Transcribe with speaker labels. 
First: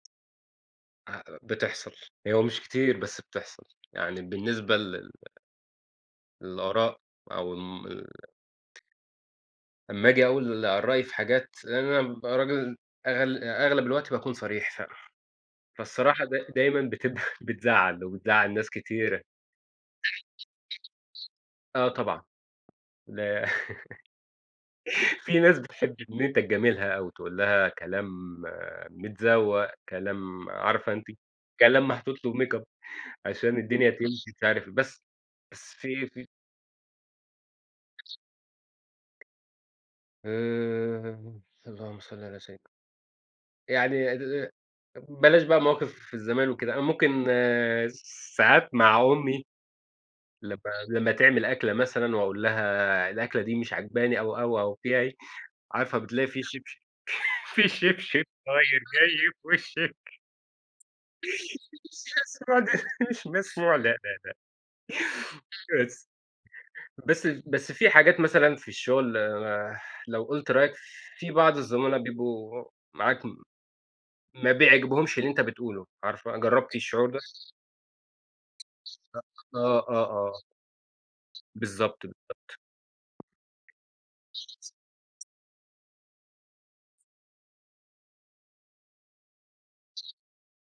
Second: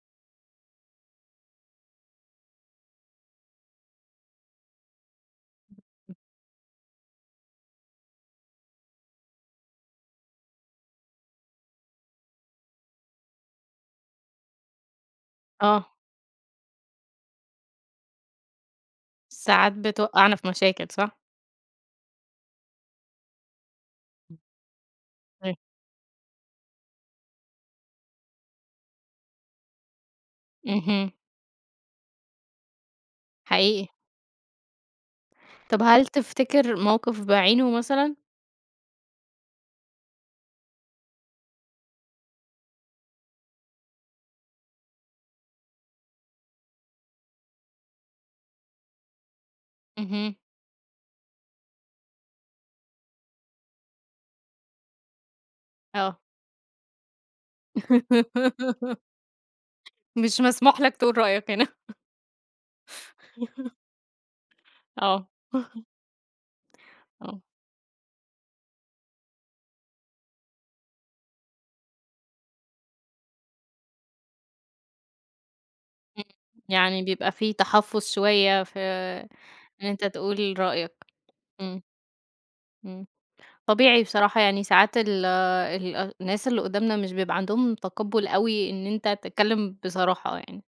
Speaker 1: [unintelligible] بتحصل. هو مش كتير، بس بتحصل. يعني بالنسبة لل للآراء أو ال أما أجي أقول رأي في حاجات، لأن أنا بابقى راجل أغل آآ أغلب الوقت باكون صريح ف
Speaker 2: آه.
Speaker 1: فالصراحة دا دايمًا بتبفى بتزعّل، وبتزعّل ناس كتيرة.
Speaker 2: ساعات بتوقعنا في مشاكل، صح.
Speaker 1: آه طبعًا، لأ. في
Speaker 2: [unintelligible]
Speaker 1: ناس بتحب إن أنت تجاملها أوي، تقول لها كلام متزوق، كلام عارفة أنتِ.
Speaker 2: اهم.
Speaker 1: كلام محطوط له makeup عشان الدنيا
Speaker 2: حقيقي.
Speaker 1: تمشي، مش عارف إيه. بس بس
Speaker 2: طب هل
Speaker 1: في في
Speaker 2: تفتكر موقف بعينه مثلًا؟
Speaker 1: آآ، اللهم صل على سيد يعني بلاش بقى مواقف زمان وكده. أنا ممكن ساعات مع أمي،
Speaker 2: اهم.
Speaker 1: لمّا لمّا تعمل أكلة مثلًا وأقول لها الأكلة دي مش عاجباني أو، أو، أو فيها إيه، عارفة
Speaker 2: آه.
Speaker 1: بتلاقي فيه شبشب، فيه شبشب طاير جاي في وشِك
Speaker 2: مش مسموح لك تقول رأيك هنا.
Speaker 1: [unintelligible] لا، لا، لا.
Speaker 2: آه.
Speaker 1: بس بس
Speaker 2: آه.
Speaker 1: بس في حاجات مثلًا في الشغل لو قُلت رأيك، في بعض الزملاء بيبقوا معاك ما بيعجبهمش اللي أنت بتقوله،
Speaker 2: امم،
Speaker 1: عارفة؟ جربتِ
Speaker 2: يعني
Speaker 1: الشعور ده؟
Speaker 2: بيبقى في تحفظ شوية، في
Speaker 1: [unintelligible] آه،
Speaker 2: إن أنت
Speaker 1: آه، آه.
Speaker 2: تقول رأيك. إمم،
Speaker 1: بالضبط، بالضبط.
Speaker 2: إمم. طبيعي بصراحة، يعني ساعات ال الناس اللي قدامنا مش بيبقى عندهم تقبل أوي إن أنت تتكلم بصراحة يعني.